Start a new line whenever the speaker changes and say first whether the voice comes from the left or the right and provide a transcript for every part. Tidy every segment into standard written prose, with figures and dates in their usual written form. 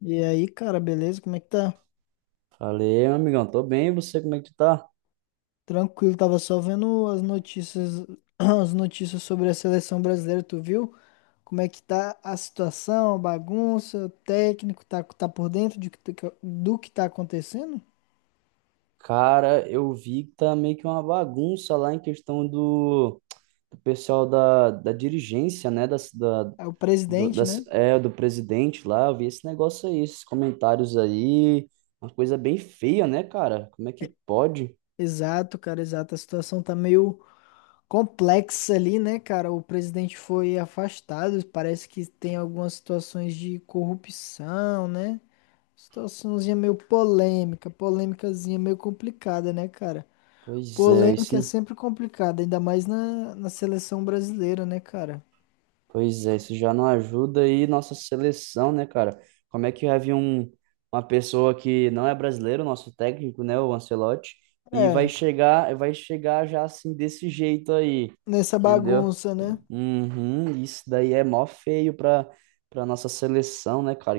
left: E aí, cara, beleza? Como é que tá?
right: Falei, meu amigão, tô bem, e você como é que tu tá?
left: Tranquilo, tava só vendo as notícias, as notícias sobre a seleção brasileira, tu viu? Como é que tá a situação, a bagunça, o técnico tá, tá por dentro do que tá acontecendo?
right: Cara, eu vi que tá meio que uma bagunça lá em questão do pessoal da dirigência, né? Das, da,
left: É o
right: do,
left: presidente,
right: das,
left: né?
right: é, do presidente lá. Eu vi esse negócio aí, esses comentários aí. Uma coisa bem feia, né, cara? Como é que pode?
left: Exato, cara, exato. A situação tá meio complexa ali, né, cara? O presidente foi afastado, parece que tem algumas situações de corrupção, né? Situaçãozinha meio polêmica, polêmicazinha meio complicada, né, cara?
right: Pois é,
left: Polêmica é
right: isso.
left: sempre complicada, ainda mais na seleção brasileira, né, cara?
right: Pois é, isso já não ajuda aí nossa seleção, né, cara? Como é que havia uma pessoa que não é brasileiro, nosso técnico, né, o Ancelotti, e
left: É,
right: vai chegar já assim desse jeito aí,
left: nessa
right: entendeu?
left: bagunça, né?
right: Uhum, isso daí é mó feio para nossa seleção, né, cara?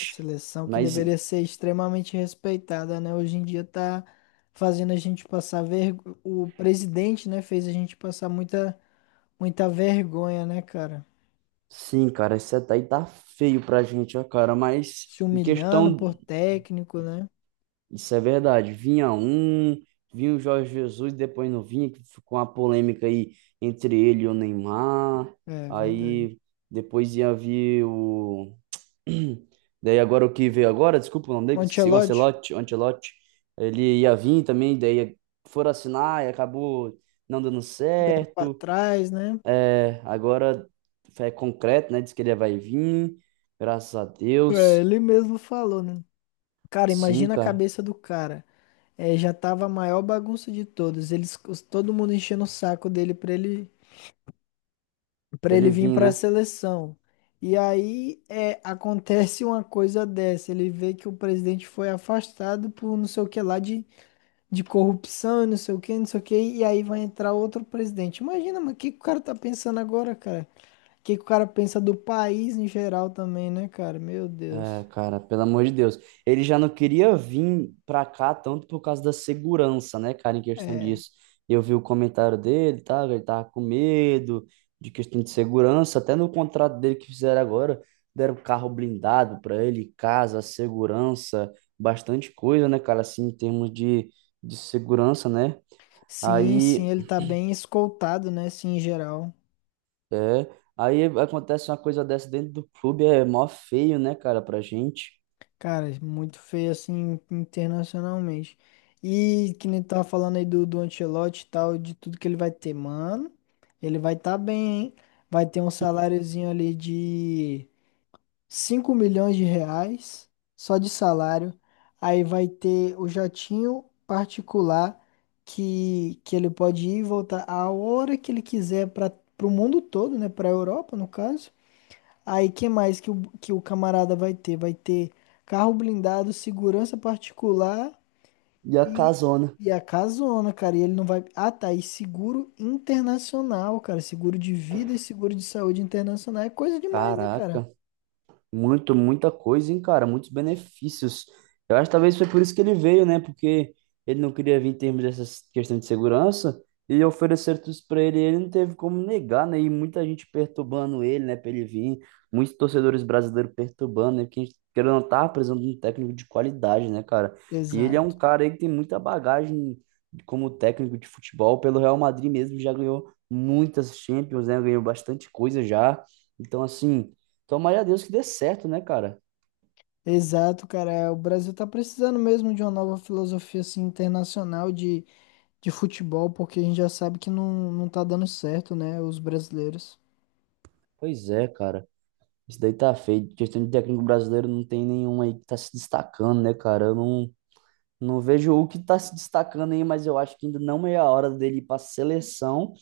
left: A seleção que
right: Mas
left: deveria ser extremamente respeitada, né? Hoje em dia tá fazendo a gente passar vergonha. O presidente, né, fez a gente passar muita, muita vergonha, né, cara?
right: sim, cara, isso daí tá feio pra gente, ó, cara, mas
left: Se
right: em
left: humilhando
right: questão.
left: por técnico, né?
right: Isso é verdade. Vinha vinha o Jorge Jesus, depois não vinha, que ficou uma polêmica aí entre ele e o Neymar.
left: É verdade.
right: Aí depois ia vir o. Daí agora o que veio agora, desculpa o nome dele,
left: O
right: que esqueci, o
left: Ancelotti
right: Ancelotti, o Ancelotti. Ele ia vir também, daí foram assinar e acabou não dando
left: pra
right: certo.
left: trás, né?
right: É, agora é concreto, né? Diz que ele vai vir, graças a
left: É,
right: Deus.
left: ele mesmo falou, né? Cara,
right: Sim,
left: imagina a
right: cara,
left: cabeça do cara. É, já tava a maior bagunça de todos. Eles, todo mundo enchendo o saco dele pra ele, para
right: pra
left: ele
right: ele
left: vir
right: vir,
left: pra
right: né?
left: seleção. E aí é, acontece uma coisa dessa. Ele vê que o presidente foi afastado por não sei o que lá de corrupção, e não sei o que, não sei o que. E aí vai entrar outro presidente. Imagina, mas o que que o cara tá pensando agora, cara? O que que o cara pensa do país em geral também, né, cara? Meu
right: É,
left: Deus.
right: cara, pelo amor de Deus. Ele já não queria vir pra cá tanto por causa da segurança, né, cara, em questão
left: É.
right: disso. Eu vi o comentário dele, tá? Ele tava com medo de questão de segurança. Até no contrato dele que fizeram agora, deram carro blindado pra ele, casa, segurança, bastante coisa, né, cara, assim, em termos de segurança, né?
left: Sim, sim,
right: Aí,
left: ele tá bem escoltado, né? Sim, em geral.
right: é, aí acontece uma coisa dessa dentro do clube, é mó feio, né, cara, pra gente.
left: Cara, muito feio assim internacionalmente. E que nem tu tava falando aí do Ancelotti e tal, de tudo que ele vai ter, mano. Ele vai tá bem, hein? Vai ter um saláriozinho ali de R$ 5 milhões, só de salário. Aí vai ter o jatinho particular que ele pode ir e voltar a hora que ele quiser para o mundo todo, né? Pra Europa, no caso. Aí, que mais que que o camarada vai ter? Vai ter carro blindado, segurança particular
right: E a
left: e,
right: casona.
left: e a casona, cara. E ele não vai. Ah, tá. E seguro internacional, cara. Seguro de vida e seguro de saúde internacional. É coisa demais, né, cara?
right: Caraca. Muito, muita coisa, hein, cara? Muitos benefícios. Eu acho que talvez foi por isso que ele veio, né? Porque ele não queria vir em termos dessa questão de segurança e ofereceram tudo isso pra ele e ele não teve como negar, né? E muita gente perturbando ele, né, pra ele vir. Muitos torcedores brasileiros perturbando, né? Porque a gente querendo ou não tá precisando de um técnico de qualidade, né, cara? E ele é um
left: Exato.
right: cara aí que tem muita bagagem como técnico de futebol. Pelo Real Madrid mesmo já ganhou muitas Champions, né? Ganhou bastante coisa já. Então, assim. Tomara a Deus que dê certo, né, cara?
left: Exato, cara. É, o Brasil tá precisando mesmo de uma nova filosofia assim, internacional de futebol, porque a gente já sabe que não, não tá dando certo, né? Os brasileiros.
right: Pois é, cara. Isso daí tá feio. Questão de técnico brasileiro, não tem nenhum aí que tá se destacando, né, cara? Eu não, não vejo o que tá se destacando aí, mas eu acho que ainda não é a hora dele ir pra seleção.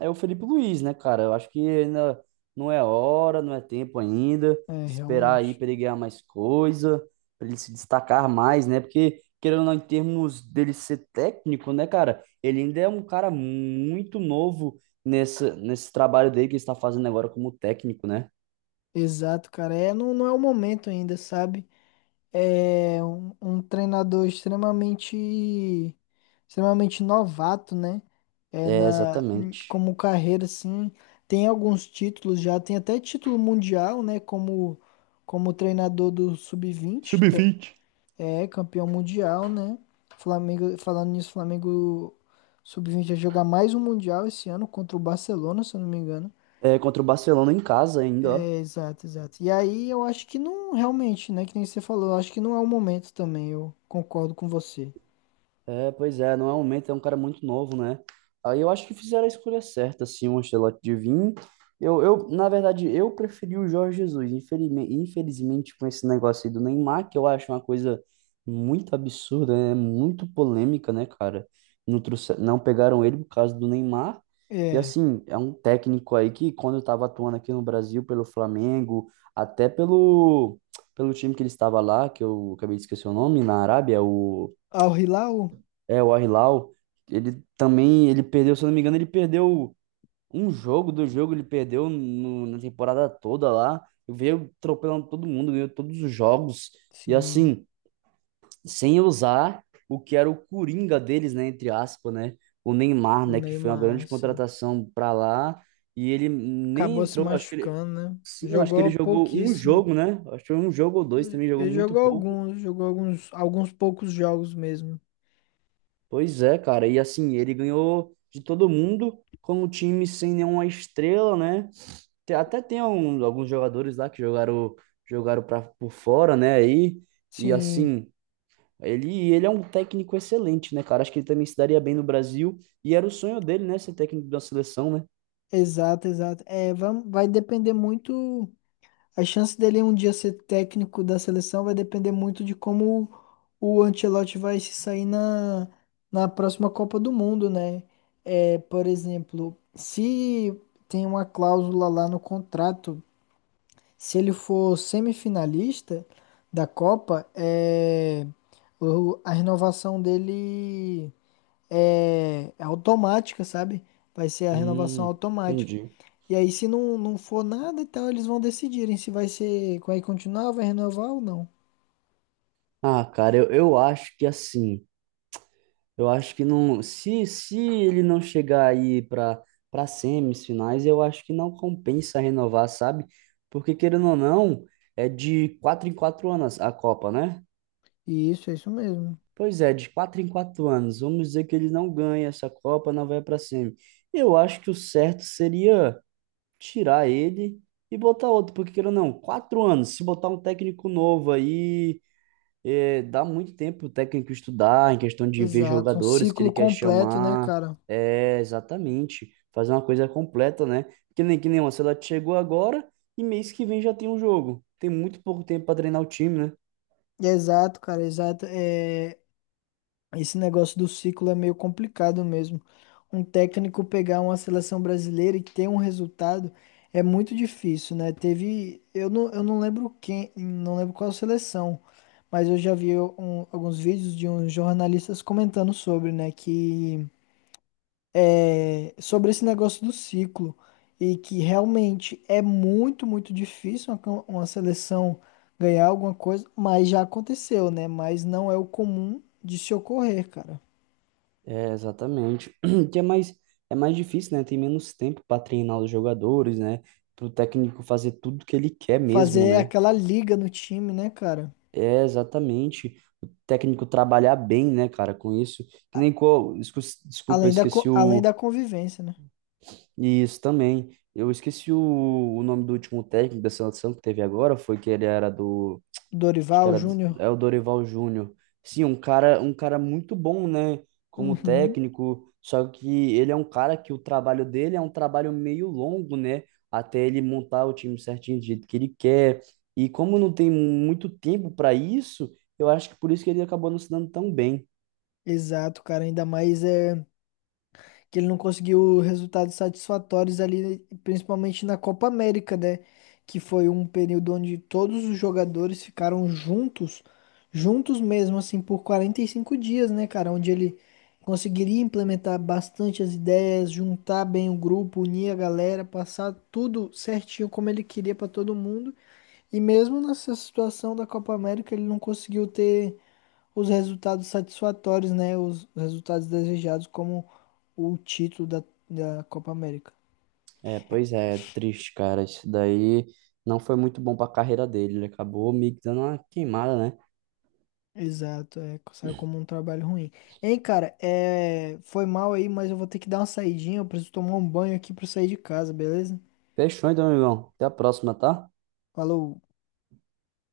right: É o Felipe Luiz, né, cara? Eu acho que ainda não é hora, não é tempo ainda.
left: É,
right: Esperar aí
left: realmente.
right: para ele ganhar mais coisa, para ele se destacar mais, né? Porque, querendo ou não, em termos dele ser técnico, né, cara? Ele ainda é um cara muito novo nesse trabalho dele que ele está fazendo agora como técnico, né?
left: Exato, cara. É, não, não é o momento ainda, sabe? É um treinador extremamente novato, né? É
right: É, exatamente.
left: como carreira assim, tem alguns títulos já, tem até título mundial, né, como treinador do sub-20
right: Sub-20.
left: é campeão mundial, né? Flamengo, falando nisso, Flamengo sub-20 vai jogar mais um mundial esse ano contra o Barcelona, se eu não me engano.
right: É, contra o Barcelona em casa ainda, ó.
left: É, exato, exato. E aí eu acho que não, realmente, né? Que nem você falou, eu acho que não é o momento também, eu concordo com você.
right: É, pois é, não é um momento, é um cara muito novo, né? Aí eu acho que fizeram a escolha certa, assim, o Ancelotti de vir. Na verdade, eu preferi o Jorge Jesus, infelizmente, infelizmente com esse negócio aí do Neymar, que eu acho uma coisa muito absurda, né? Muito polêmica, né, cara? Não, trouxe, não pegaram ele por causa do Neymar. E
left: É.
right: assim, é um técnico aí que quando eu tava atuando aqui no Brasil pelo Flamengo, até pelo time que ele estava lá, que eu acabei de esquecer o nome, na Arábia, o
left: Al Hilal?
right: é, o Al-Hilal, ele também, ele perdeu, se eu não me engano, ele perdeu um jogo, do jogo ele perdeu no- na temporada toda lá, veio atropelando todo mundo, ganhou todos os jogos, e
left: Sim.
right: assim, sem usar o que era o coringa deles, né, entre aspas, né, o Neymar,
left: O
right: né, que foi uma
left: Neymar,
right: grande
left: sim.
right: contratação pra lá, e ele nem
left: Acabou se
right: entrou, acho que ele,
left: machucando, né?
right: sim, eu acho que ele
left: Jogou
right: jogou um
left: pouquíssimo.
right: jogo, né, acho que foi um jogo ou dois também, jogou
left: Ele
right: muito pouco.
left: jogou alguns, alguns poucos jogos mesmo.
right: Pois é, cara. E assim, ele ganhou de todo mundo com um time sem nenhuma estrela, né? Te- Até tem um- alguns jogadores lá que jogaram, jogaram para por fora, né? Aí e
left: Sim,
right: assim, ele é um técnico excelente, né, cara? Acho que ele também se daria bem no Brasil e era o sonho dele, né, ser técnico da seleção, né?
left: exato, exato. É, vai, vai depender muito. A chance dele um dia ser técnico da seleção vai depender muito de como o Ancelotti vai se sair na próxima Copa do Mundo, né? É, por exemplo, se tem uma cláusula lá no contrato, se ele for semifinalista da Copa, é, a renovação dele é, é automática, sabe? Vai ser a renovação automática.
right: Entendi.
left: E aí, se não, não for nada e tal, eles vão decidirem se vai ser, vai continuar, vai renovar ou não.
right: Ah, cara, eu acho que assim. Eu acho que não. Se ele não chegar aí para semifinais, eu acho que não compensa renovar, sabe? Porque, querendo ou não, é de quatro em quatro anos a Copa, né?
left: E isso, é isso mesmo.
right: Pois é, de quatro em quatro anos. Vamos dizer que ele não ganha essa Copa, não vai para semi. Eu acho que o certo seria tirar ele e botar outro, porque, querendo ou não, quatro anos. Se botar um técnico novo aí. É, dá muito tempo o técnico estudar em questão de ver
left: Exato, um
right: jogadores que ele
left: ciclo
right: quer
left: completo, né,
right: chamar.
left: cara?
right: É, exatamente. Fazer uma coisa completa, né? Que nem uma, se ela chegou agora e mês que vem já tem um jogo. Tem muito pouco tempo para treinar o time, né?
left: Exato, cara, exato. É, esse negócio do ciclo é meio complicado mesmo. Um técnico pegar uma seleção brasileira e ter um resultado é muito difícil, né? Teve, eu não lembro quem, não lembro qual seleção, mas eu já vi alguns vídeos de uns jornalistas comentando sobre, né, sobre esse negócio do ciclo e que realmente é muito, muito difícil uma seleção ganhar alguma coisa, mas já aconteceu, né? Mas não é o comum de se ocorrer, cara.
right: É, exatamente. Que é mais difícil, né? Tem menos tempo para treinar os jogadores, né? Para o técnico fazer tudo que ele quer mesmo,
left: Fazer
right: né?
left: aquela liga no time, né, cara?
right: É, exatamente. O técnico trabalhar bem, né, cara, com isso. Que nem qual. Escu- Desculpa, eu
left: Além
right: esqueci
left: além da
right: o.
left: convivência, né?
right: Isso também. Eu esqueci o nome do último técnico da seleção que teve agora, foi que ele era do, acho que
left: Dorival
right: era do-
left: Júnior.
right: é o Dorival Júnior. Sim, um cara muito bom, né, como
left: Uhum.
right: técnico, só que ele é um cara que o trabalho dele é um trabalho meio longo, né, até ele montar o time certinho do jeito que ele quer. E como não tem muito tempo para isso, eu acho que por isso que ele acabou não se dando tão bem.
left: Exato, cara. Ainda mais é que ele não conseguiu resultados satisfatórios ali, principalmente na Copa América, né? Que foi um período onde todos os jogadores ficaram juntos, juntos mesmo, assim, por 45 dias, né, cara? Onde ele conseguiria implementar bastante as ideias, juntar bem o grupo, unir a galera, passar tudo certinho como ele queria pra todo mundo. E mesmo nessa situação da Copa América, ele não conseguiu ter os resultados satisfatórios, né? Os resultados desejados, como o título da Copa América.
right: É, pois é, triste, cara. Isso daí não foi muito bom pra carreira dele. Ele acabou meio que dando uma queimada, né?
left: Exato, é, saiu como um trabalho ruim. Hein, cara, é, foi mal aí, mas eu vou ter que dar uma saidinha. Eu preciso tomar um banho aqui pra sair de casa, beleza?
right: Fechou então, amigão. Até a próxima, tá?
left: Falou.